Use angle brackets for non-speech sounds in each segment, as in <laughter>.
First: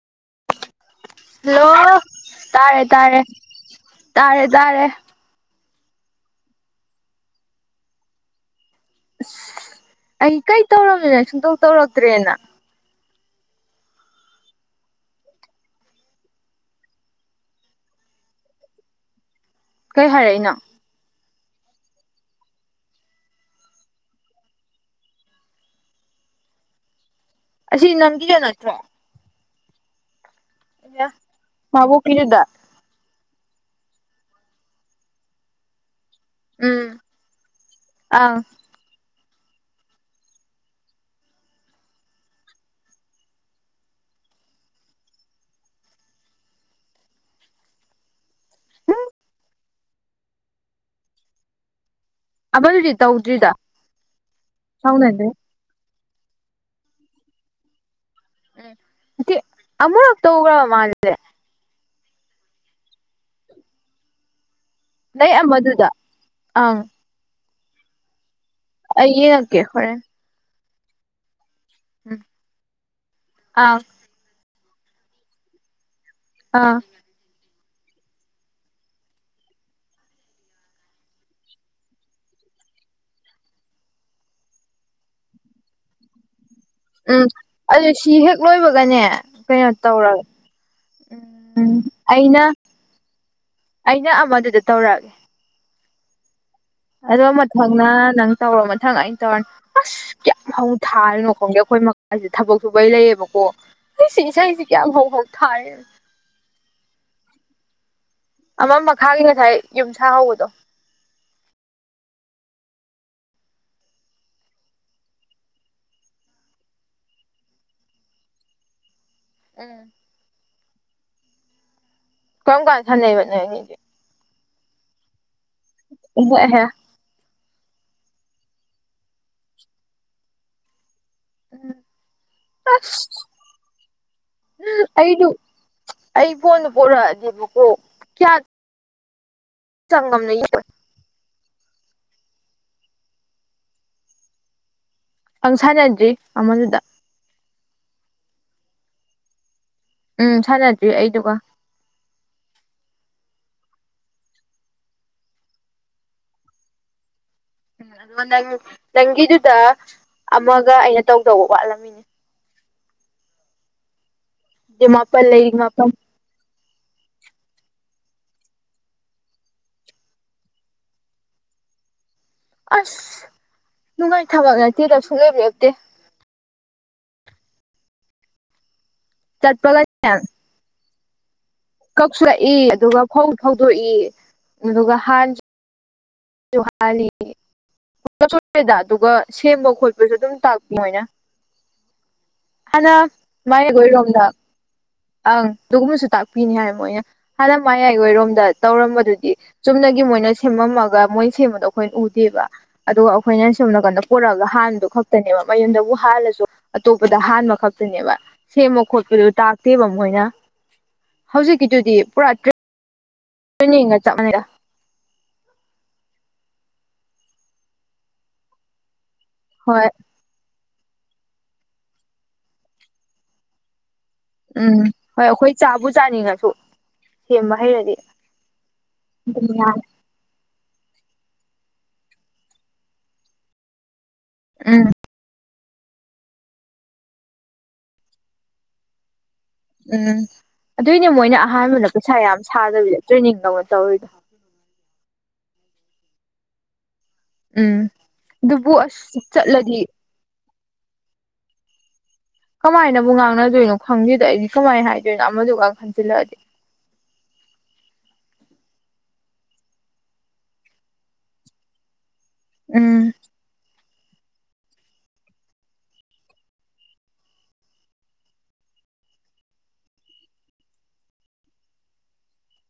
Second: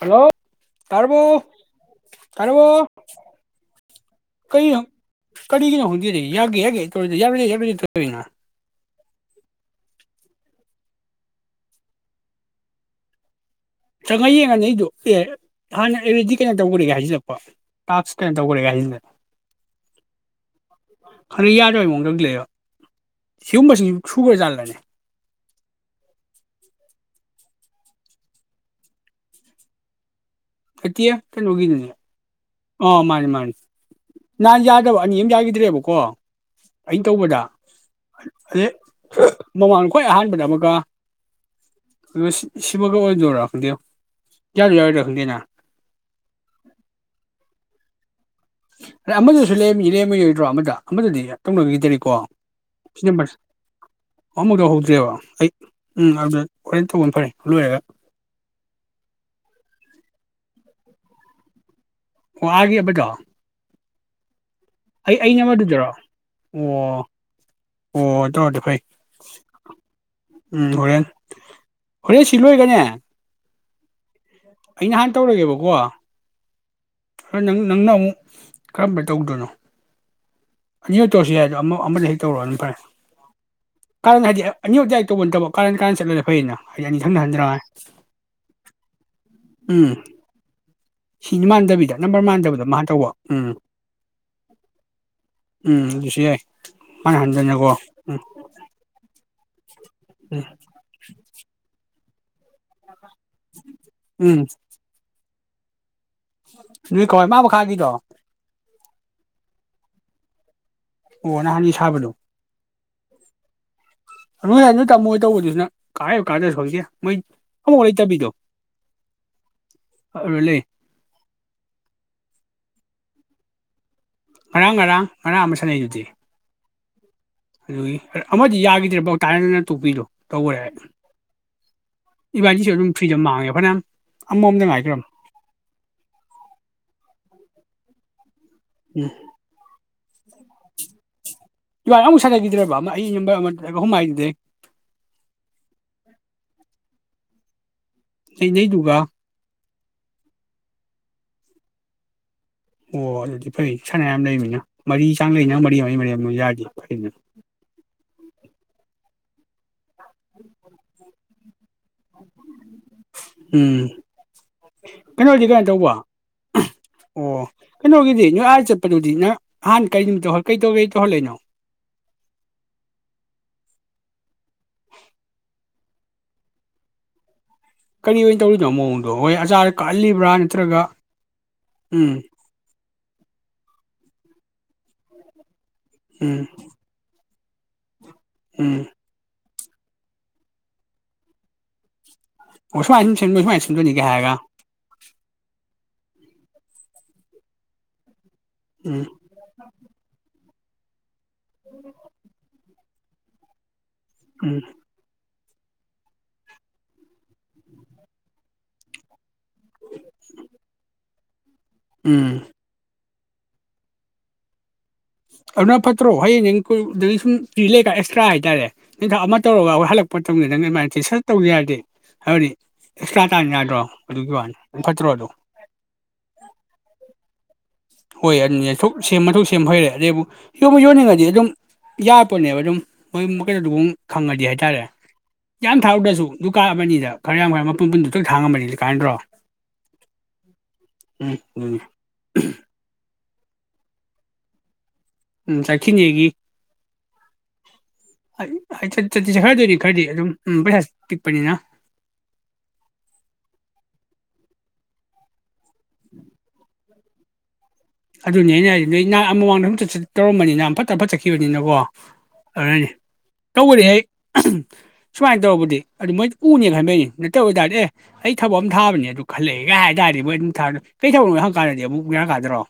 hello ꯇꯥꯔꯕꯣ hello ꯇꯥꯔꯕꯣ ꯇꯥꯔꯦ ꯇꯥꯔꯦ ꯇꯥꯔꯦ ꯀꯩꯅꯣ ꯇꯥꯔꯦ ꯀꯔꯤꯒꯤꯅꯣ ꯈꯣꯡꯗꯦꯗꯤ ꯌꯥꯒꯦ ꯌꯥꯒꯦ ꯇꯧꯔꯗꯤ ꯌꯥꯕ ꯌꯥꯗꯤ ꯇꯧꯔꯤꯅ ꯑꯁ ꯑꯩ ꯀꯩ ꯇꯧꯔꯝꯃꯤꯅ ꯁꯨꯡꯇꯧ ꯇꯧꯔꯛꯇ꯭ꯔꯦꯅ ꯆꯪꯉꯒ ꯌꯦꯡꯉꯅꯤ ꯑꯩꯗꯣ ꯑꯦ ꯍꯥꯟꯅ ꯑꯦꯔꯦꯗꯤ ꯀꯩꯅꯣ ꯇꯧꯈꯔꯦꯒꯦ ꯍꯥꯏꯖꯤꯜꯂꯛꯄ ꯇꯥꯛꯁ ꯀꯩꯅꯣ ꯇꯧꯈꯔꯦꯒꯦ ꯍꯥꯏꯖꯤꯟꯗꯅ ꯀꯩ ꯍꯥꯏꯔꯛꯏꯅꯣ ꯍꯟꯅꯛ ꯌꯥꯗꯕꯩ ꯃꯑꯣꯡꯗ ꯂꯩꯕ ꯁꯤꯒꯨꯝꯕꯁꯤꯡꯁꯨ ꯁꯨꯕ꯭ꯔꯖꯥꯜꯂꯅꯤ <inaudible> ꯑꯁꯤ ꯅꯝꯒꯤꯈꯤꯕ ꯅꯠꯇ꯭ꯔꯣ ꯅꯠꯇꯦ ꯀꯩꯅꯣꯒꯤꯗꯨꯅꯦ ꯃꯥꯕꯨ ꯀꯗ ꯑꯥ ꯃꯥꯅꯦ ꯃꯥꯅꯤ ꯅꯍꯥꯟ ꯌꯥꯗꯕ ꯑꯅꯤ ꯑꯃ ꯌꯥꯈꯤꯗ꯭ꯔꯦꯕꯀꯣ ꯎꯝ ꯑꯩꯅ ꯇꯧꯕꯗ ꯑꯪ ꯑ ꯃꯃꯥꯡꯗ ꯈ꯭ꯣꯏ ꯑꯍꯥꯟꯕꯗ ꯑꯃꯒ ꯑ ꯁꯤꯃꯒ ꯑꯣꯏꯗꯣꯏꯔꯥ ꯈꯪꯗꯦ ꯌꯥꯔ ꯌꯥꯔꯣꯏꯔ ꯈꯪꯗꯦ ꯅ ꯔꯃꯗ ꯁꯂꯦ <inaudible> ꯦꯝ ꯑꯃ ꯌꯥꯗ꯭ꯔꯣ ꯑꯃꯗ ꯑꯃꯗꯗꯤ ꯇꯅꯈꯤꯗ <inaudible> ꯀꯣ ꯑꯃꯗꯨꯗꯤ ꯁꯤ ꯅꯝꯕꯔꯁ ꯇꯧꯗ꯭ꯔꯤꯗ ꯑꯃꯨꯛ ꯂꯧꯍꯗꯦꯕ ꯁꯥꯎꯅꯗ꯭ꯔꯤ ꯑꯩ ꯎꯝ ꯑꯗꯨꯗ ꯍꯣꯔꯦꯟ ꯇꯧꯕ ꯐꯔꯦ ꯂꯣꯏꯔꯒ ꯎꯝ ꯑꯃꯔꯛꯇ ꯎ꯭ꯔ ꯃꯥꯗꯗꯦ <inaudible> ꯑꯣ ꯍꯥꯏꯒꯦꯕꯒ <inaudible> ꯅꯪ ꯑꯩꯩꯅ ꯑꯃꯗꯨꯗꯔꯣ ꯑꯃꯗꯨꯗ ꯑꯣ ꯑꯪ ꯑꯣ ꯃꯦ <inaudible> ꯑꯩ ꯌꯦꯉꯛꯀꯦ ꯍꯣꯔꯦꯟ ꯎꯝ ꯍꯣꯔꯦꯜ ꯍꯣꯔꯦꯟ ꯁꯤ ꯂꯣꯏꯒꯅꯦ ꯑꯥ ꯑꯩ ꯅꯍꯥꯟ ꯇꯧꯔꯒꯦꯕꯀꯣ ꯑꯥ ꯅꯪ ꯅꯪꯅ ꯑꯃꯨꯛ ꯀꯔꯝꯕꯅ ꯇꯧꯗꯣꯏꯅꯣ ꯑꯅꯤꯍꯛ ꯇꯧꯁꯤ ꯍꯥꯏꯗꯣ ꯑꯃ ꯑꯃꯗ ꯍꯦꯛ ꯇꯧꯔꯣꯅ ꯐꯔꯦ ꯀꯔꯟ ꯍꯥꯏꯗꯤ ꯑꯅꯤꯍ ꯥꯏ ꯇꯧꯕ ꯅꯠꯇꯕ ꯀꯔꯟ ꯀꯔꯟ ꯆꯠꯂꯅ ꯐꯩꯌꯦꯅ <inaudible> ꯎꯝ ꯑꯗꯨ ꯁꯤ ꯍꯦꯛ ꯂꯣꯏꯕꯒꯅꯦ ꯀꯩꯅꯣ ꯇꯧꯔꯒ ꯁꯤꯅꯤ ꯃꯥꯟꯗꯕꯤꯗ ꯅꯝꯕꯔ ꯃꯥꯟꯗꯕꯗ ꯃꯥ ꯇꯧꯕ ꯎꯝ ꯑꯩꯅ ꯑꯃꯗꯨꯗ ꯇꯧꯔꯛꯑꯒꯦ ꯎꯝ ꯑꯗꯨꯁꯨ ꯌꯥꯏ ꯃꯥꯅ ꯑꯗꯣ ꯍꯟꯗꯅꯀꯣ ꯃꯊꯪꯅ ꯎꯝ ꯅꯪ ꯇꯧꯔꯣ ꯃꯊꯪ ꯑꯩꯅ ꯇꯧꯔꯅꯤ <inaudible> ꯑꯁ ꯀꯌꯥꯝ ꯍꯧ ꯊꯥꯔꯤꯅꯣ ꯈꯣꯡꯗꯦ ꯑꯩꯈꯣꯏ ꯑꯁꯤ ꯊꯕꯛꯁꯨꯨꯕꯩ ꯂꯩꯌꯦꯕ ꯀꯣ ꯏꯁꯩ ꯎꯝ ꯀꯩꯌꯝ ꯍꯧ ꯍꯧ <inaudible> ꯊꯔ ꯅꯣꯏ ꯀꯧꯏ ꯃꯥ ꯃꯈꯥꯒꯤꯗꯣ ꯑꯃꯝ ꯃꯈꯥꯒꯤ ꯉꯁꯥꯏ ꯌꯨꯝ ꯍ ꯍꯥꯎꯗꯣ ꯑꯣ ꯅꯍꯥꯟ ꯁꯥꯕꯗꯣ ꯅꯣꯏ ꯑꯗꯨꯗ ꯇꯝꯃꯣ ꯇꯧꯕꯗꯨꯁꯤꯅ ꯀꯥꯏꯕ ꯀꯥꯟꯗꯁꯨ ꯍꯧꯁꯦ ꯃꯣꯏ ꯑꯃꯃꯥꯎ ꯂꯩꯇꯕꯤꯗꯣ ꯎꯝ ꯑ ꯂꯩ ꯀꯣꯝꯀꯥꯟ ꯁꯥꯟꯅꯩꯕ ꯅꯣꯏꯗꯤ ꯈꯔꯥꯡ ꯉꯥꯡ ꯃꯅꯥ ꯑꯃ ꯁꯥꯟꯅꯩ ꯑꯗꯨꯗꯤ ꯑꯦꯍꯦ ꯑꯗꯨꯒꯤ ꯑꯃꯗꯤ ꯌꯥꯈꯤꯗ꯭ꯔꯦꯐꯥꯎ ꯇꯥꯏꯔꯗꯅ ꯇꯣꯛꯄꯤꯗꯣ ꯇꯧꯈꯔꯦ ꯍꯥꯏ ꯎꯝ ꯐ꯭ꯔꯤꯗ ꯑꯁ ꯃꯥꯡꯉꯦ ꯐꯅꯌꯥꯝ ꯑꯃꯃꯝꯗ ꯎꯝ ꯉꯥꯏꯈ꯭ꯔꯕ ꯑꯩꯗꯨ ꯑꯩ ꯐꯣꯟꯗ ꯄꯣꯔꯛꯑꯗꯤꯦꯕꯀꯣ ꯀꯌꯥ ꯎꯝ ꯁꯪꯝ ꯅ ꯏꯕꯥ ꯑꯃꯨꯛ ꯁꯥꯟꯅꯈꯤꯗ꯭ꯔꯦ ꯕ ꯑꯃ ꯑꯩꯝꯕ ꯑꯃ ꯑꯍꯨꯝ ꯍꯥꯏꯈꯤꯗꯦ ꯑꯪ ꯁꯥꯟꯅꯗ꯭ꯔꯤ ꯑꯃꯗꯨꯗ ꯂꯩ ꯅꯗꯨꯒ ꯎꯝ ꯁꯥꯟꯅꯗ꯭ꯔꯤ ꯑꯩꯗꯨꯒ ꯑꯣ ꯑꯗꯨꯗꯤ ꯐꯩ ꯁꯅꯥꯌꯥꯝ ꯂꯩꯃꯤꯅꯤꯅ ꯃꯔꯤ ꯆꯥꯡ ꯂꯩꯅꯤ ꯃꯔꯤ ꯑꯃꯒꯤ ꯃꯔꯤ ꯌꯥꯗꯤꯦ ꯐꯅ ꯎꯝ ꯅꯪꯗꯨꯗ ꯑꯃꯃꯒ ꯑꯩꯅ ꯇꯧ ꯇꯧꯕ ꯑ ꯎꯝ ꯏ ꯃꯥꯄ ꯀꯩꯅꯣꯗꯤ ꯂꯩꯔꯤ ꯀꯩꯅꯣ ꯃꯄ ꯇꯧꯕ ꯑꯣ ꯀꯩꯅꯣꯒꯤꯗꯤ ꯅꯣꯏ ꯑꯥ ꯆꯠꯄꯗꯨꯗꯤ ꯅꯪ ꯑꯍꯥꯟ ꯀꯔꯤ ꯅꯨꯃꯤꯠꯇꯧ ꯀꯩ ꯇꯧ ꯀꯩ ꯇꯧꯍꯜꯂꯏꯅꯣ ꯑꯁ ꯅꯨꯡꯉꯥꯏ ꯊꯕꯛ ꯅꯠꯇꯦꯗꯁꯨꯨꯡ ꯂꯩꯕꯤꯔꯛꯇꯦ ꯀꯔꯤ ꯑꯣꯏꯅ ꯇꯧꯔꯤꯅꯣꯃꯣꯑꯣ ꯑꯗꯣ ꯍꯣꯏ ꯑꯆꯥꯔꯗ ꯀꯛꯍꯜꯂꯤꯕ꯭ꯔꯥ ꯅꯠꯇ꯭ꯔꯒ ꯎꯝ ꯀꯁ ꯑꯦ ꯑꯗꯨꯒ ꯐꯧ ꯐꯧꯗꯣꯛꯏ ꯑꯗꯨꯒ ꯍꯥꯟꯅꯁꯨ ꯎꯝ ꯍ ꯍ ꯦꯗ ꯎꯝ ꯑꯗꯨꯒꯒ ꯁꯃ ꯈꯣꯠꯄꯁꯨ ꯑꯗꯨꯝ ꯇꯥꯛ ꯃꯣꯏꯅ ꯑꯣ ꯍꯅ ꯁꯨꯃꯥꯏꯅ ꯁꯨꯝ ꯁꯦꯝꯗꯣꯏ ꯁꯨꯃꯥꯏꯅ ꯃꯥꯥꯏ ꯁꯦꯝꯗꯣꯏꯅꯤꯒ ꯑꯣꯏꯔꯣꯝꯗ ꯍꯥꯏꯔꯒ ꯑꯪ ꯇꯒꯨꯝꯃꯁꯨ ꯇꯥꯛ ꯄꯤꯅꯤ ꯍꯥꯏꯔ ꯃꯣꯏꯅ ꯍꯥꯟꯅ ꯃꯌꯥꯏ ꯑꯣꯏꯔꯣꯝꯗ ꯎꯝ ꯇꯧꯔꯝꯕꯗꯨꯗꯤ ꯆꯨꯝꯅꯒꯤ ꯃꯣꯏꯅ ꯍꯦꯃ ꯃꯒꯒꯥ ꯃꯣꯏ ꯁꯦꯝꯕꯗꯣ ꯑꯩꯈꯣꯏꯅ ꯎꯗꯦꯕ ꯑ ꯑꯩꯈꯣꯏꯅ ꯁꯣꯅ ꯀꯟꯗ ꯄꯨꯔꯛꯑꯒ ꯎꯝ ꯍꯥꯟꯗꯣ ꯈꯛꯇꯅꯦꯕ ꯃꯌꯨꯝꯗꯕꯨ ꯍꯥꯜꯂꯁꯨ ꯑꯇꯣꯞ ꯗ ꯑꯍꯥꯟꯕ ꯈꯛꯇꯅꯦꯕ ꯁꯦꯝꯕ ꯈꯣꯠꯄꯗꯨ ꯇꯥꯛꯇꯦꯕ ꯃꯣꯏꯅ ꯍꯧꯖꯤꯛꯀꯤꯗꯨꯗꯤ ꯎꯝ ꯄꯨꯔꯥ ꯇꯦ ꯆꯞ ꯃꯅꯔ ꯑꯗꯨꯅ ꯐꯠꯇ꯭ꯔꯣ ꯍꯌꯦꯡ ꯍꯡꯗꯒꯤ ꯁꯨꯝ ꯐ ꯂꯩꯀ ꯑꯦꯛꯁꯇ꯭ꯔꯥ ꯍꯥꯏꯇꯥꯔꯦ ꯅꯤꯡꯊ ꯑꯃ ꯇꯧꯔꯒ ꯋꯥ ꯍꯣꯏ ꯍꯜꯂꯛꯄ ꯃꯇꯝꯗꯪ ꯑꯗꯨꯃꯥꯏꯅ ꯇꯦꯁꯟ ꯇꯧꯗꯦ ꯌꯥꯔꯗꯤ ꯍꯥꯏꯕꯗꯤ ꯑꯦꯛꯁꯇ꯭ꯔꯥ ꯇꯥꯔꯖ ꯌꯥꯗ꯭ꯔꯣ ꯑꯗꯨꯒꯤ ꯋꯥꯅꯤ ꯎꯝ ꯐꯠꯇ꯭ꯔꯣ ꯍꯣꯏ ꯑꯗꯣ ꯑꯩꯈꯣꯏ ꯆꯥꯕꯨ ꯆꯥꯅꯤꯡꯉꯁꯨ ꯁꯦꯝꯕ ꯍꯩꯔꯗꯤ ꯍꯣꯏ ꯑꯗꯨꯣꯛ ꯁꯦꯝ ꯃꯊꯧ ꯑꯗꯨꯝ ꯁꯦꯝꯕ ꯌꯥꯔꯦ ꯍꯩꯔꯦ ꯑꯗꯨꯗꯩꯕꯨ ꯌꯣꯟꯕ ꯌꯣꯟꯅꯤꯡꯉꯗꯤ ꯑꯗꯨꯝ ꯌꯥꯔꯛꯄꯅꯦꯕ ꯑꯗꯨꯝ ꯃꯣꯏ ꯃꯈꯩꯩꯅ ꯑꯗꯨ ꯈꯪꯉꯗꯤ ꯍꯥꯏꯇꯥꯔꯦ ꯎꯝ ꯌꯥꯝ ꯊꯥꯎꯔꯨꯗ꯭ꯔꯁꯨ ꯗꯨꯀꯥꯟ ꯑꯃꯅꯤꯅꯤꯗ ꯈꯔ ꯌꯥꯝ ꯈꯔ ꯃꯄꯟ ꯄꯨꯟꯗꯨ ꯈꯪ ꯊꯥꯡꯉꯝꯕꯅꯤ ꯑꯗꯨ ꯀꯥꯏꯅꯗ꯭ꯔꯣ ꯎꯝ ꯑꯗꯨꯏꯅꯦ ꯃꯣꯏꯅ ꯑꯗꯨꯅꯤ ꯑꯍꯥꯟꯕꯅ ꯄꯩꯁꯥ ꯌꯥꯝ ꯁꯥꯗꯕꯤꯗ ꯇ꯭ꯔꯦꯅꯤꯡ ꯂ ꯇ ꯍꯣꯏꯗ ꯎꯝ ꯆꯈꯤꯅꯤꯒ ꯎꯝ ꯑꯗꯨꯕꯨ ꯑꯁ ꯆꯠꯠꯇꯁꯦ ꯈꯔꯗꯣꯏꯅꯤ ꯆꯠꯂꯗꯤ ꯈꯔꯗꯤ ꯑꯗꯨꯝ ꯎꯝ ꯄꯤꯛ ꯄꯅꯤꯅ ꯀꯃꯥꯏꯅꯕꯨ ꯉꯥꯡꯅꯗꯣꯏꯅꯣ ꯈꯪꯗꯣꯏꯗꯣ ꯑꯩꯗꯤ ꯀꯃꯥꯏꯅ ꯍꯥꯏꯗꯣꯏꯅꯣ ꯑꯃꯗꯨꯒ ꯈꯟꯖꯤꯜꯂꯛꯑꯗꯤ ꯑꯗꯨꯅꯦ ꯑꯩꯅ ꯍꯥꯏꯔꯤꯕ ꯅ ꯅꯍꯥꯛ ꯑꯃ ꯃꯃꯥꯡꯗ ꯑꯝ ꯇꯧꯔꯝꯕꯅꯤꯅ ꯐꯠꯇ ꯐꯠ ꯆꯠꯈꯤꯕꯅꯤꯅꯀꯣ ꯑꯗꯨꯅꯦ ꯎꯝ ꯇꯧꯅꯤ ꯍꯦꯛ ꯁꯨꯃꯥꯏꯅ ꯇꯧꯔꯔꯕꯗꯤ ꯑꯗꯨ ꯃꯣꯏꯗꯤ ꯎꯅꯦ ꯈꯟꯕꯩꯅꯤ ꯅꯠꯇꯧ ꯑꯣꯏ ꯇꯥꯔꯗꯤ ꯑꯦ ꯑꯩ ꯊꯕꯛ ꯑꯃ ꯊꯥꯕꯅꯦ ꯑꯗꯨ ꯈꯜꯂꯛꯑꯦꯒ ꯍꯥꯏ ꯇꯥꯔꯗꯤ ꯃꯣꯏ ꯑꯗꯨꯝ ꯊꯥꯔ ꯀꯩ ꯊꯕꯛꯅꯣ ꯍꯪꯛ ꯀꯥꯟꯗꯗꯤ ꯑꯃꯨꯛ ꯌꯥꯔꯛ ꯀꯥꯗ꯭ꯔꯣ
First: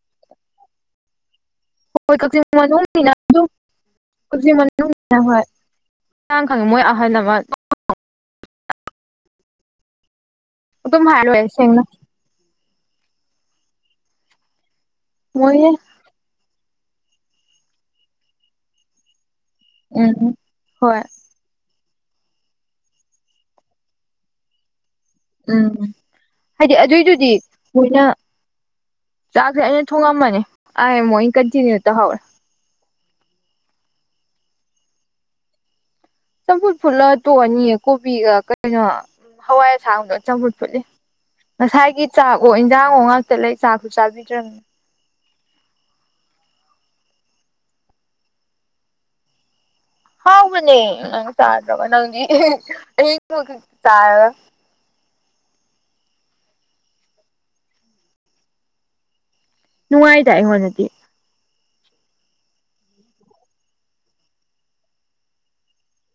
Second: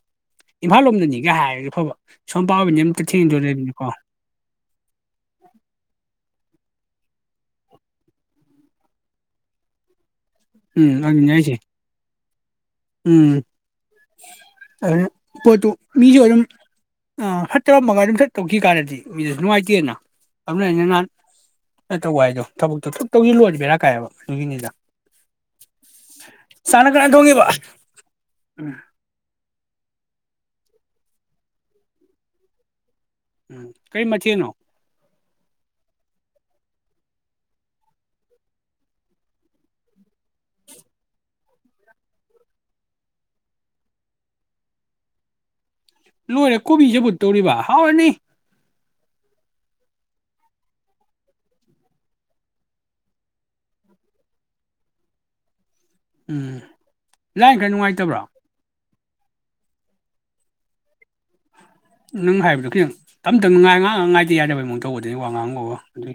ꯏꯝꯐꯥꯜ ꯂꯣꯝꯗꯅꯤꯒ ꯍꯥꯏ ꯍꯣꯏ ꯀꯛꯆꯤꯡ ꯃꯅꯨꯡ ꯀꯛꯆꯤꯡ ꯍꯣꯏꯥꯡ ꯈꯪꯦ ꯃꯣꯏ ꯍꯅꯕꯥꯗ ꯎꯝ ꯑꯗꯨꯝ ꯍꯥꯔ ꯑꯗꯨꯅꯤ ꯑꯩꯁꯦ ꯑꯣꯏꯁꯅ ꯎꯝ ꯑꯗꯨ ꯄꯠꯇꯨ ꯃꯣꯏꯅ ꯃꯤꯖꯣꯂꯝ ꯑ ꯐ ꯇꯔꯥꯃꯉꯥ ꯑꯗꯨꯝꯊꯠ ꯇꯧꯈꯤ ꯀꯥꯟꯅꯗꯤ ꯃꯤꯗꯨ ꯅꯨꯡꯉꯥꯏꯇꯦꯌꯦꯅ ꯎꯝ ꯑꯗꯨꯅꯩꯅ ꯍꯣꯏ ꯅꯍꯥꯟ ꯅ ꯇꯧꯕ ꯍꯥꯏꯗꯣ ꯊꯕꯛꯇꯣ ꯊꯨꯛꯇꯧꯒꯤ ꯂꯣꯏꯕꯔꯥ ꯀꯥꯏꯑꯕ ꯁꯤꯅꯤꯗ ꯎꯝ ꯍꯥꯏꯗꯤ ꯑꯗꯨꯣꯏꯁꯨ ꯍꯧꯗꯤ ꯊꯣꯡꯉꯤꯕ ꯃꯣꯏꯅ ꯎꯝ ꯆꯥꯛꯁ ꯑꯩꯅ ꯊꯣꯡꯉꯝꯃꯅꯤ ꯑ ꯑꯃꯨꯛ ꯀꯟꯇꯤꯅ꯭ꯌꯨ ꯇꯧꯍꯧꯔꯦ ꯎꯝ ꯀꯩ ꯃꯆꯤꯅꯣ ꯆꯝꯐꯨꯠ ꯐꯨꯠꯂ ꯇꯣꯛꯑꯅꯤꯌꯦ ꯀꯣꯕꯤꯒ ꯀꯩꯅꯣ ꯍꯋꯥꯏ ꯑꯁꯥꯡꯗꯣ ꯆꯝꯐꯨꯠ ꯐꯨꯠꯂꯤ ꯉꯁꯥꯏꯒꯤ ꯆꯥꯛ ꯑꯣꯣ ꯏꯟꯖꯥꯡꯣ ꯉꯥꯛꯇ ꯂꯩ ꯆꯥꯛꯁꯨ ꯆꯥꯕꯤꯗ꯭ꯔꯕꯅꯤꯅ ꯂꯣꯏꯔꯦ ꯀꯣꯕꯤꯁꯦꯕꯨꯠ ꯇꯧꯔꯤꯕ ꯍꯥꯎꯔꯅꯤ ꯍꯥꯎꯕꯅꯦ ꯅꯪ ꯇꯥ ꯅꯪ ꯇꯥ ꯎꯝ ꯂꯥꯏ ꯈꯔ ꯅꯨꯡꯉꯥꯏꯇꯕ꯭ꯔꯣ ꯅꯨꯡꯉꯥꯏ ꯇꯥꯏ ꯍ ꯅꯗꯤ ꯅꯪ ꯍꯥꯏꯕꯗꯣ ꯈꯤꯇꯪ ꯇꯞ ꯇꯞꯅ ꯉꯥꯏ ꯉꯥꯡ ꯉꯥꯏꯗꯦ ꯌꯥꯗꯅꯕꯒꯤꯃꯨꯛ ꯇꯧꯕꯗꯨꯅꯤ ꯋꯥ ꯉꯥꯡꯉꯕ ꯑꯗꯨꯒꯤ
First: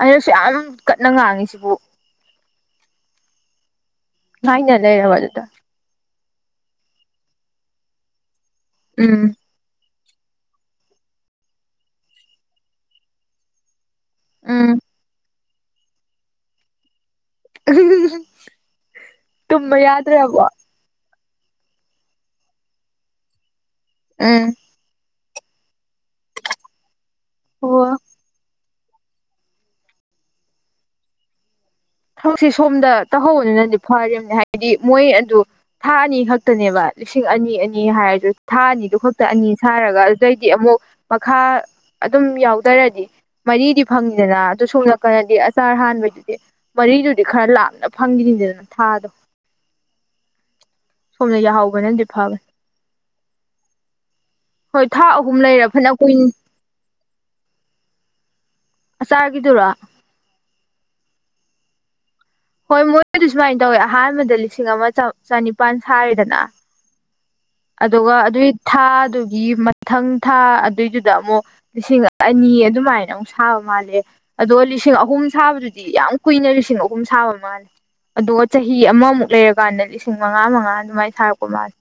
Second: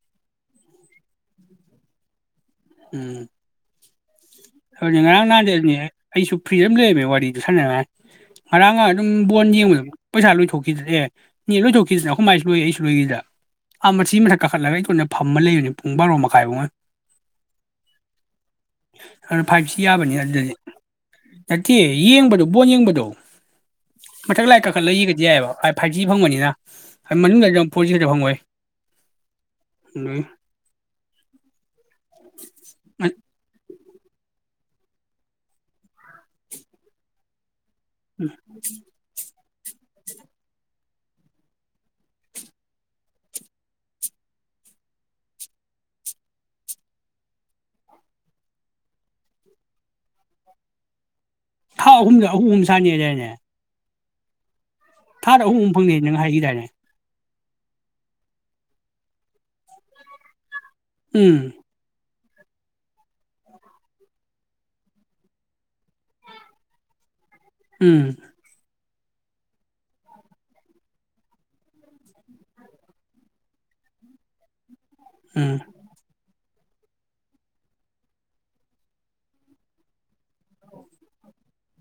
ꯑꯩꯅꯁꯨ ꯌꯥꯝ ꯀꯟꯅ ꯉꯥꯡꯉꯤꯁꯤꯕꯨ ꯎꯝ ꯉꯅꯦ ꯑꯗꯨꯅꯦ ꯂꯩ ꯉꯔꯥꯡ ꯑꯋꯥꯗꯗ ꯅꯍꯥꯟꯗꯤ ꯑꯗꯨꯅꯦ ꯑꯩꯁꯨ ꯐ꯭ꯔꯤꯗ ꯑꯃ ꯂꯩꯔꯝꯃꯦ ꯋꯥꯔꯤꯗ ꯁꯥꯟꯅꯔꯉꯥꯏ ꯉꯔꯥꯡ ꯑꯗꯨꯝ ꯎꯝ ꯕꯣꯟ ꯌꯦꯡꯕꯗꯕ ꯄꯩꯁꯥ ꯂꯣꯏꯊꯣꯛꯈꯤꯗ꯭ꯔ ꯑꯦꯅꯦ ꯂꯣꯏꯊꯣꯛꯈꯤꯗꯅ ꯑꯩꯈꯃꯥꯏꯁꯨ ꯂꯣꯏ ꯑꯩꯁꯨ ꯂꯣꯏꯈꯤꯗ ꯑꯥ ꯃꯁꯤ ꯃꯊꯛ ꯎꯝ ꯀꯥꯈꯠꯂꯒ ꯑꯩ ꯀꯣꯟꯅ ꯐꯝꯃ ꯂꯩꯕꯅꯤ ꯄꯨꯡ ꯕꯥꯔꯣ ꯃꯈꯥꯏꯕꯨꯡꯉ ꯑꯗꯨꯅ ꯎ ꯐꯥꯏꯚ ꯇ ꯁꯤ ꯌꯥꯗ꯭ꯔꯦ ꯌꯥꯕꯅꯤ ꯑꯕꯋꯥ ꯑꯗꯨꯗꯗꯤ ꯅꯠꯇꯦ ꯌꯦꯡꯕꯗꯨꯣ ꯕꯣꯟ ꯌꯦꯡꯕꯗꯣ ꯃꯒ ꯎꯝ ꯂꯑ ꯀ ꯈꯜꯂꯒ ꯌꯥꯏꯕ ꯐꯥꯏꯊ ꯐꯪꯕꯅꯤꯅ ꯃꯅꯨꯡꯗ ꯌꯥꯝ ꯑꯣ ꯐꯣꯔꯁꯤ ꯍꯗ ꯐꯪꯉꯣꯏ ꯑ ꯊꯕꯛꯁꯦ ꯁꯣꯝꯗ ꯇꯧꯍꯧꯕꯅꯤꯅꯅꯦ ꯐꯅꯦ ꯍꯥꯏꯗꯤ ꯃꯣꯏ ꯑꯗꯨ ꯊꯥ ꯑꯅꯤ ꯈꯛꯇꯅꯦꯕ ꯂꯤꯁꯤꯡ ꯑꯅꯤ ꯑꯅꯤ ꯍꯥꯏꯔꯁꯨ ꯊꯥ ꯑꯅꯤꯗꯨ ꯈꯛꯇ ꯑꯅꯤ ꯁꯥꯔꯒ ꯑꯗꯨꯗꯩꯗꯤ ꯑꯃꯨꯛ ꯃꯈꯥ ꯑꯗꯨꯝ ꯌꯥꯎꯗꯔꯗꯤ ꯃꯔꯤꯗꯤ ꯐꯪꯉꯤꯗꯅ ꯑꯗꯨ ꯁꯣꯝ ꯅꯥꯀꯜꯗꯗꯤ ꯑꯆꯥꯔ ꯍꯥꯟꯕꯩꯗꯨꯗꯤ ꯃꯔꯤꯗꯨꯗꯤ ꯈꯔ ꯂꯥꯞꯅ ꯐꯪꯈꯤꯅꯤꯗꯗꯅ ꯊꯥꯗꯣ ꯁꯣꯝꯗ ꯊꯥ ꯌꯥꯍꯧꯕꯅꯗꯤ ꯑꯍꯨꯝꯗ ꯐꯕꯅꯤ ꯑꯍꯨꯝ ꯑꯨꯝ ꯁꯥꯅꯤꯗꯅꯦ ꯍꯣꯏ ꯊꯥ ꯑꯍꯨꯝ ꯂꯩꯔꯦ ꯐꯅ ꯅꯪ ꯀꯨꯏꯅꯤ ꯍꯥꯏꯈꯤꯗꯥꯏꯅꯦ ꯑ ꯆꯥꯔꯒꯤꯗꯨꯔ ꯎ ꯍꯣꯏ ꯃꯣꯏꯕꯨꯗꯤ ꯁꯨꯃꯥꯏꯅ ꯇꯧꯋꯦ ꯑꯍꯥꯟꯕꯗ ꯂꯤꯁꯤꯡ ꯑꯃ ꯆꯅꯤꯄꯥꯜ ꯁꯥꯔꯤꯦꯗꯅ ꯎꯝ ꯑꯗꯨꯒ ꯑꯗꯨꯒꯤ ꯊꯥ ꯑꯗꯨꯒꯤ ꯃꯊꯪ ꯊꯥ ꯑꯗꯨꯏꯗꯨꯗ ꯑꯃꯨꯛ ꯂꯤꯁꯤꯡ ꯑꯅꯤ ꯑꯗꯨꯃꯥꯏꯅ ꯑꯃꯨꯛ ꯁꯥꯕ ꯃꯥꯜꯂꯦ ꯑꯗꯣ ꯂꯤꯁꯤꯡ ꯑꯍꯨꯝ ꯎꯝ ꯁꯥꯕꯗꯨꯗꯤ ꯌꯥꯝ ꯀꯨꯏꯅ ꯂꯤꯁꯤꯡ ꯑꯍꯨꯝ ꯁꯥꯕ ꯃꯥꯜꯂꯦ ꯑꯗꯨꯒ ꯆꯍꯤ ꯑꯃꯃꯨꯛ ꯂꯩꯔꯀꯥꯟꯗ ꯂꯤꯁꯤꯡ ꯃꯉꯥ ꯃꯉꯥ ꯑꯗꯨꯃꯥꯏꯅ ꯁꯥꯔꯛꯄ ꯃꯥꯜꯂꯦ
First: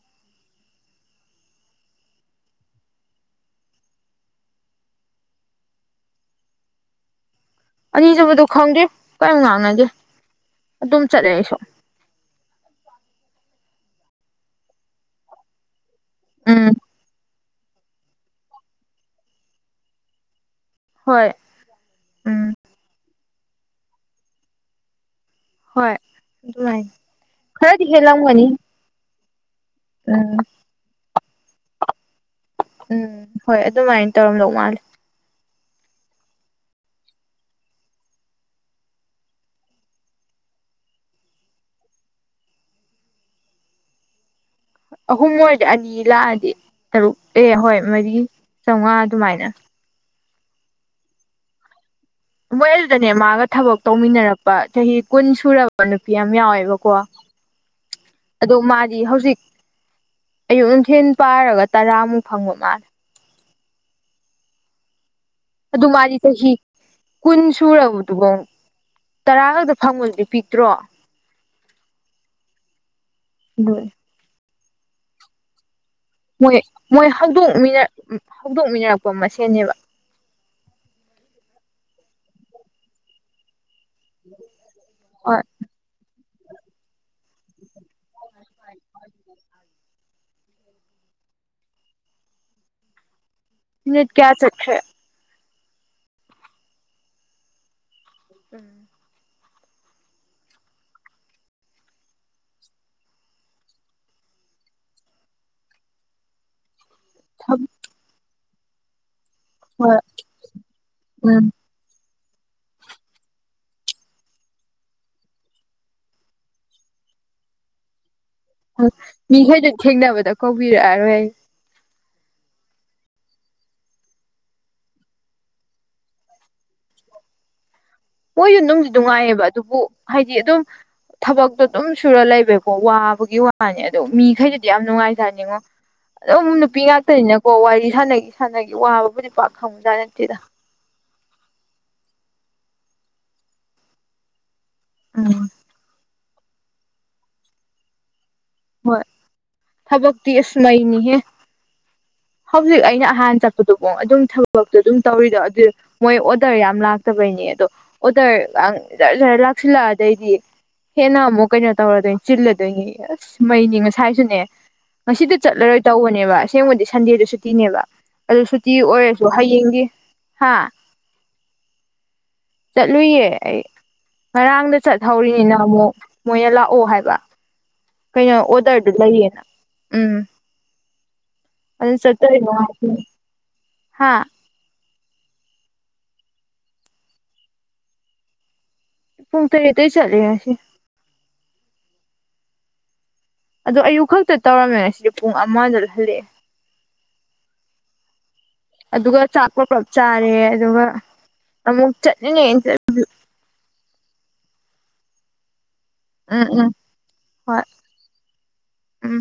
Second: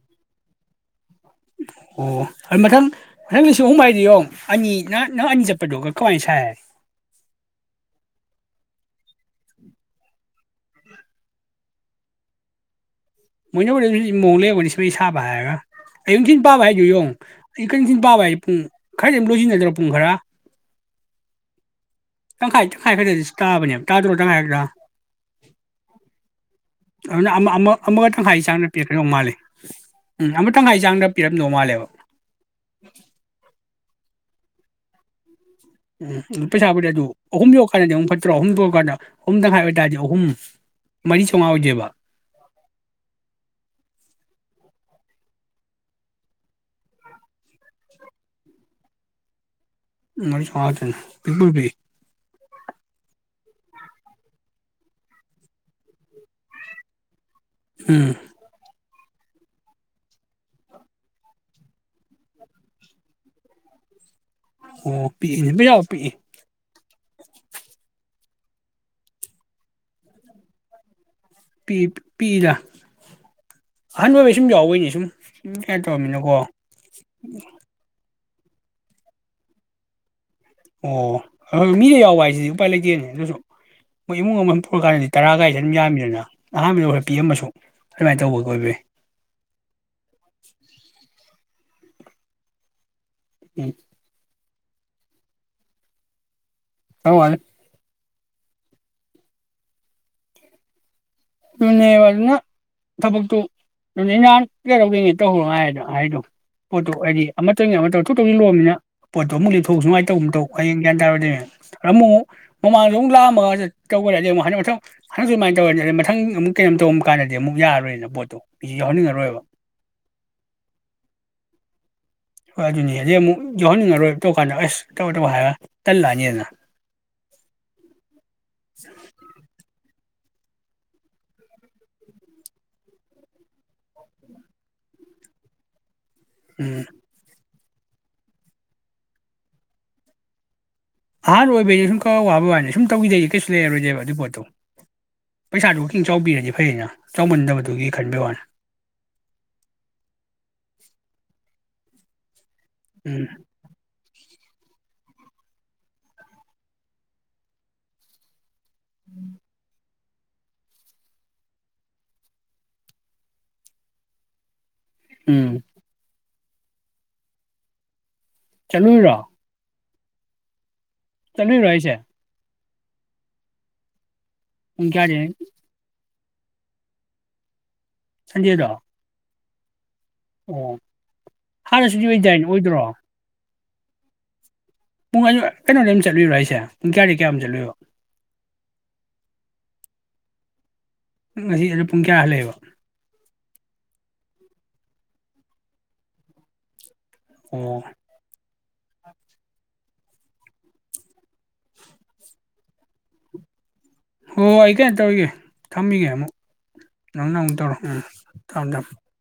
ꯑꯣ ꯑꯗꯨ ꯃꯊꯪ ꯃꯊꯪ ꯂꯤꯁꯤꯡ ꯑꯍꯨꯝ ꯃꯏꯗꯤ ꯌꯦꯡꯉ ꯑꯅꯤ ꯅ ꯅꯪ ꯑꯅꯤ ꯆꯠꯄꯗꯨꯣꯒ ꯀꯃꯥꯏꯅ ꯁꯥꯏ ꯑꯅꯤꯁꯨꯕꯗꯣ ꯈꯪꯗꯦ ꯀꯔꯤꯝ ꯉꯥꯡꯅꯒꯦ ꯑꯗꯨꯝ ꯆꯠꯂꯦ ꯑꯩꯁꯨ ꯃ <unintelligible> ꯃ ꯂꯩꯦꯕꯅꯤ ꯍꯁꯥꯕ ꯍꯥꯏꯒ ꯑꯌꯨꯛ ꯊꯤꯤꯟ ꯄꯥꯕ ꯎꯝ ꯍꯥꯏꯨ ꯌꯦꯉ ꯑꯩ ꯀꯔꯤꯁꯤꯟ ꯄꯥꯕ ꯍꯥꯏ ꯄꯨꯡ ꯈꯔꯗꯤ ꯑꯗꯨꯝ ꯂꯣꯏꯁꯤꯟꯟꯅꯗ꯭ꯔꯣ ꯄꯨꯡ ꯈꯔ ꯍꯣꯏ ꯎꯝ ꯇꯪꯥꯏ ꯇꯪ ꯈꯥꯏ ꯐꯔꯦꯁ ꯇꯥꯕꯅꯦ ꯇꯥꯗ꯭ꯔꯣꯇꯉ ꯍꯥꯏꯗ ꯍꯣꯏ ꯑꯗꯨꯃꯥꯏꯅ ꯑꯗꯨꯅ ꯑꯃ ꯈꯔꯗꯤ ꯑꯃꯒ ꯇꯪꯈꯥꯏ ꯍꯦꯜꯂꯝꯒꯅꯤ ꯆꯥꯡꯗ ꯄꯦꯛꯈ꯭ꯔꯧ ꯃꯥꯜꯂꯦ ꯎꯝ ꯑꯃ ꯇꯪ ꯍꯥꯏꯥꯏꯖꯪꯗ ꯄꯤꯔꯝꯗꯧ ꯃꯥꯜꯂꯦꯕ ꯎꯝ ꯍꯣꯏ ꯑꯗꯨꯃꯥꯏꯅ ꯇꯧꯔꯝ ꯂꯧ ꯃꯥ ꯎꯝ ꯑꯗꯨ ꯄꯩꯁꯥꯕꯨꯗꯤ ꯑꯗꯨ ꯑꯍꯨꯝ ꯌꯧꯔꯀꯥꯟꯗꯗꯤ ꯑꯃꯨꯛ ꯐꯠꯇ꯭ꯔꯣ ꯑꯍꯨꯝ ꯌꯧꯀꯥꯟꯗ ꯑꯍꯨꯝꯗꯪ ꯍꯥꯏꯥꯏꯕꯇꯥꯥꯔꯗꯤ ꯑꯍꯨꯝ ꯃꯔꯤ ꯆꯥꯝꯃꯉꯥ ꯑꯣꯏꯗꯦꯕ ꯑꯍꯨꯝ ꯑꯣꯏꯔꯗꯤ ꯑꯅꯤ ꯂꯥꯛꯑꯗꯤ ꯇꯔꯨꯛ ꯑꯦ ꯍꯣꯏ ꯃꯔꯤ ꯆꯥꯝꯃꯉꯥ ꯑꯗꯨꯃꯥꯏꯅ ꯃꯁꯨꯅꯀꯜ ꯐ ꯃꯣꯏ ꯑꯗꯨꯗꯅꯦ ꯃꯥꯒ ꯊꯕꯛ ꯇꯧꯃꯤꯟꯅꯔꯛꯄ ꯆꯍꯤ ꯀꯨꯟ ꯁꯨꯔꯕ ꯅꯨꯄꯤ ꯌꯥꯝ ꯌꯥꯎꯋꯦꯕꯀꯣ ꯎꯝ ꯑꯗꯣ ꯃꯥ ꯗꯤ ꯍꯧꯖꯤꯛ ꯑꯌꯨꯛ ꯅꯨꯡꯊꯤ ꯄꯥꯔꯒ ꯇꯔꯥꯃꯨꯛ ꯐꯪꯕ ꯃꯥꯜꯂꯦ ꯑꯣ ꯄꯤꯏꯅꯤ ꯄꯖꯥ ꯑꯗꯨ ꯄꯤꯑꯏ ꯃꯥꯗꯤ ꯆꯍꯤ ꯀꯨꯟ ꯁꯨꯔꯕꯗꯨꯐꯥꯎ ꯇꯔꯥ ꯈꯛꯇ ꯐꯪꯕꯗꯤ ꯄꯤꯛꯇ꯭ꯔꯣ ꯄ ꯄꯤꯗꯥ ꯍꯣꯏ ꯁꯨꯝ ꯌꯥꯎꯋꯦꯅꯦ ꯁꯨꯝ ꯀꯩꯅꯣ ꯇꯧꯔꯃꯤꯅꯀꯣ ꯃꯣꯏ ꯃꯣꯏ ꯍꯧꯥꯡꯗꯣꯛꯃꯤꯅ ꯍꯧꯗꯣꯛꯃꯤꯟꯅꯔꯛꯄ ꯃꯁꯦꯅꯦꯕ ꯑꯣ ꯃꯤꯗ ꯌꯥꯎꯕ ꯍꯥꯏꯁꯤꯗꯤ ꯎꯄꯥꯏ ꯂꯩꯇꯦꯅꯦ ꯑꯗꯨꯁꯨ ꯃꯣꯏ ꯏꯃꯨꯡ ꯑꯃꯨꯨꯝ ꯄꯨꯔꯛꯀꯥꯟꯗꯗꯤ ꯍꯣꯏ ꯇꯔꯥꯒꯥꯏꯁꯤꯦ ꯑꯗꯨꯝ ꯌꯥꯝꯃꯤꯗꯅ ꯑꯍꯥꯟꯕꯗꯈꯔ ꯄꯤꯑꯃꯁꯨ ꯑꯗꯨꯃꯥꯏꯅ ꯇꯧꯕ ꯀ ꯑꯣꯏꯕꯏ ꯍꯥꯏ <unintelligible> ꯎꯝ ꯅ ꯀꯌꯥ ꯆꯠ ꯈꯦ ꯍꯧ ꯎꯝ ꯑꯗꯨꯅꯦꯕ ꯑꯗꯨꯅ ꯊꯕꯛꯇꯨ ꯑꯗꯨꯅꯦ ꯅꯍꯥꯟ ꯀꯩꯗꯧꯗꯣꯏꯅꯦ ꯇꯧꯍꯔꯣ ꯍꯥꯏꯗꯣ ꯍꯥꯏꯗꯣ ꯄꯣꯠꯇꯨ ꯍꯥꯏꯗꯤ ꯎꯝ ꯑꯃꯇꯪ ꯑꯃ <unintelligible> ꯄꯣꯠꯇꯣ ꯑꯃꯨꯛ ꯂꯤꯊꯣꯛꯎ ꯍꯣꯏ ꯁꯨꯉꯥꯏ ꯇꯧꯕ ꯑꯃꯨꯛ ꯇꯧ ꯍꯌꯦꯡ ꯒ꯭ꯌꯥꯟ ꯇꯥꯔꯗꯤꯅꯦ ꯎꯝ ꯑꯃꯨꯛ ꯃꯃꯥꯡꯗ ꯑꯃꯨꯛ ꯂꯥꯛꯑꯃꯒ ꯇꯧꯔꯗꯤ ꯑꯃꯨꯛ <unintelligible> ꯑꯗꯨꯃꯥꯏꯅ ꯇꯧ <unintelligible> <inaudible> ꯈꯪ ꯑꯃꯨꯛ ꯀꯩꯅꯣꯝ ꯇꯧꯔꯝ ꯀꯥꯟꯗꯗꯤ ꯑꯃꯨꯛ ꯌꯥꯔꯣꯏꯅ ꯄꯣꯠꯇꯣ ꯃꯤꯁꯨ ꯌꯥꯎꯍꯟꯅꯤꯡꯉꯔꯣꯏꯕ ꯃꯤꯈꯩꯁꯨ ꯊꯦꯡꯅꯕꯗ ꯀꯧꯕꯤꯔꯛꯑꯔꯣꯏ ꯑꯩ ꯍꯣꯏ ꯑꯗꯨꯅꯤ ꯑꯗꯩꯩ ꯑꯃꯨꯛ ꯌꯥꯎꯍꯟꯅꯤꯡꯉꯔꯣꯏ ꯇꯧ ꯀꯥꯟꯗ ꯑꯁ ꯇꯧ ꯇꯧ ꯍꯥꯏꯔꯒ ꯇꯜꯂꯛꯑꯅꯤꯗꯅ ꯃꯣꯏꯁꯨ ꯅꯨꯡꯗꯤ ꯅꯨꯡꯉꯥꯏꯌꯦꯕ ꯑꯗꯨꯕꯨ ꯍꯥꯏꯗꯤ ꯑꯗꯨꯝ ꯊꯕꯛꯇꯣ ꯑꯗꯨꯝ ꯁꯨꯔ ꯂꯩꯕꯩꯀꯣ ꯋꯥꯕꯒꯤ ꯋꯥꯅꯤ ꯑꯗꯣ ꯃꯤꯈꯩꯗꯨꯗꯤ ꯌꯥꯝ ꯅꯨꯡꯉꯥꯏꯖꯅꯤꯡꯉꯣ ꯑꯗꯨꯕꯨꯨ ꯅꯨꯄꯤ ꯎꯝ ꯉꯥꯛꯇꯅꯤꯅ ꯑꯣ ꯋꯥꯔꯤ ꯁꯥꯟꯅꯈꯤ ꯁꯥꯟꯅꯈꯤ ꯋꯥꯕꯕꯨꯗꯤ ꯄꯥꯛ ꯈꯪꯕꯖꯥꯠ ꯅꯠꯇꯦꯗ ꯑꯍꯥꯟꯕ ꯑꯣꯏꯕꯩ ꯁꯨꯝ ꯈꯔ ꯋꯥꯕ ꯋꯥꯅꯤ ꯁꯨꯝ ꯇꯧꯈꯤꯗꯩꯗꯤ ꯀꯩꯁꯨꯝ ꯂꯩꯔꯔꯣꯏꯗꯩꯩꯕ ꯑꯗꯨꯏ ꯄꯣꯠꯇꯣ ꯎꯝ ꯄꯩꯁꯥꯗꯨꯀꯤ ꯆꯥꯎꯕꯤꯔꯗꯤ ꯐꯩꯌꯦꯅ ꯆꯥꯎꯃꯟꯗꯕꯗꯨꯒꯤ ꯈꯟꯕꯤ ꯋꯥꯅꯤ ꯍꯣꯏ ꯊꯕꯛꯇꯤ ꯑꯁ ꯃꯩꯅꯤꯍꯦ ꯍꯧꯖꯤꯛ ꯑꯩꯅ ꯎꯝ ꯑꯍꯥꯟ ꯆꯠꯄꯗꯨꯀꯣ ꯑꯗꯨꯝ ꯊꯕꯛ ꯊꯕꯛꯇꯨ ꯑꯗꯨꯝ ꯇꯧꯔꯤꯗꯣ ꯑꯗꯨ ꯃꯣꯏ ꯑꯣꯔꯗꯔ ꯌꯥꯝ ꯂꯥꯛꯇꯕꯩꯅꯦ ꯑꯗꯣ ꯑꯣꯗꯔ ꯖꯔ ꯖꯔ ꯂꯥꯛꯁꯤꯂꯛꯑꯗꯤ ꯑꯗꯩꯗꯤ ꯍꯦꯟꯅ ꯑꯃꯨꯛ ꯀꯩꯅꯣ ꯇꯧꯔꯗꯣꯏꯅꯤ ꯆꯤꯜꯂꯗꯣꯏꯅꯤ ꯑꯁ ꯃꯩꯅꯤ ꯉꯁꯥꯏꯁꯨꯅꯦ ꯉꯁꯤꯗꯣ ꯎꯝ ꯆꯠꯂꯔꯣꯏ ꯇꯧꯕꯅꯦꯕ ꯑꯁ <unintelligible> ꯁꯟꯗꯦꯗꯨ ꯁꯨꯇꯤꯅꯦꯕ ꯑꯗꯨ ꯁꯨꯇꯤ ꯆꯠꯂꯨꯏꯔꯣ ꯑꯣꯏꯔꯁꯨ ꯍꯌꯦꯡꯒꯤ ꯍꯥꯥ ꯆꯠꯂꯨꯏꯔꯣ ꯍꯥꯏꯁꯦ ꯆꯠꯂꯨꯏꯌꯦ ꯑꯩ ꯉꯔꯥꯡꯗ ꯄꯨꯡ ꯀꯌꯥꯗꯩ ꯆꯠꯍꯧꯔꯤꯅꯤꯅ ꯑꯃꯨꯛ ꯃꯣꯏꯅ ꯂꯥꯛꯑꯣ ꯍꯥꯏꯕ ꯀꯩꯅꯣ ꯁꯟꯗꯦꯗꯣ ꯑꯣꯗꯔꯗꯨ ꯂꯩꯏꯌꯦꯅ ꯑꯣ ꯍꯥꯟꯅ <unintelligible> ꯍꯥꯥ ꯄꯨꯡ ꯑꯗꯨ ꯀꯩꯅꯣꯗꯝ ꯆꯠꯂꯨꯏꯔꯣ ꯍꯥꯏꯁꯦ ꯄꯨꯡ ꯀꯌꯥꯗꯒꯤ ꯀꯌꯥꯝ ꯆꯠꯂꯨꯏꯕ ꯄꯨꯡ ꯇꯔꯦꯠꯇꯩ ꯆꯠꯂꯦ ꯉꯁꯤ ꯉꯁꯤ ꯑꯩꯅ ꯄꯨꯡ ꯀꯌꯥ ꯍꯜꯂꯛꯑꯦꯕ ꯑꯗꯣ ꯑꯌꯨꯛ ꯈꯛꯇ ꯇꯧꯔꯝꯃꯦ ꯉꯁꯤꯗꯤ ꯄꯨꯡ ꯑꯃꯗ ꯍꯜꯂꯛꯑꯦ ꯑꯣ ꯑꯗꯨ ꯑꯗꯨꯒ ꯆꯥꯀꯣ ꯄ ꯆꯥꯔꯦ ꯑꯗꯨꯒ ꯑꯃꯨꯛ ꯆꯠꯂꯤꯅꯦꯠꯂ ꯍ ꯑꯩ ꯀꯦ ꯇꯧꯒꯦ ꯊꯝꯕꯤꯒꯦ ꯑꯃꯨꯛ ꯎꯝ ꯎꯝ ꯅꯪ ꯅꯪ ꯍꯣꯏ ꯇꯧꯔꯣ ꯎꯝ ꯊꯝꯃꯦ ꯊꯝꯃꯦ ꯎꯝ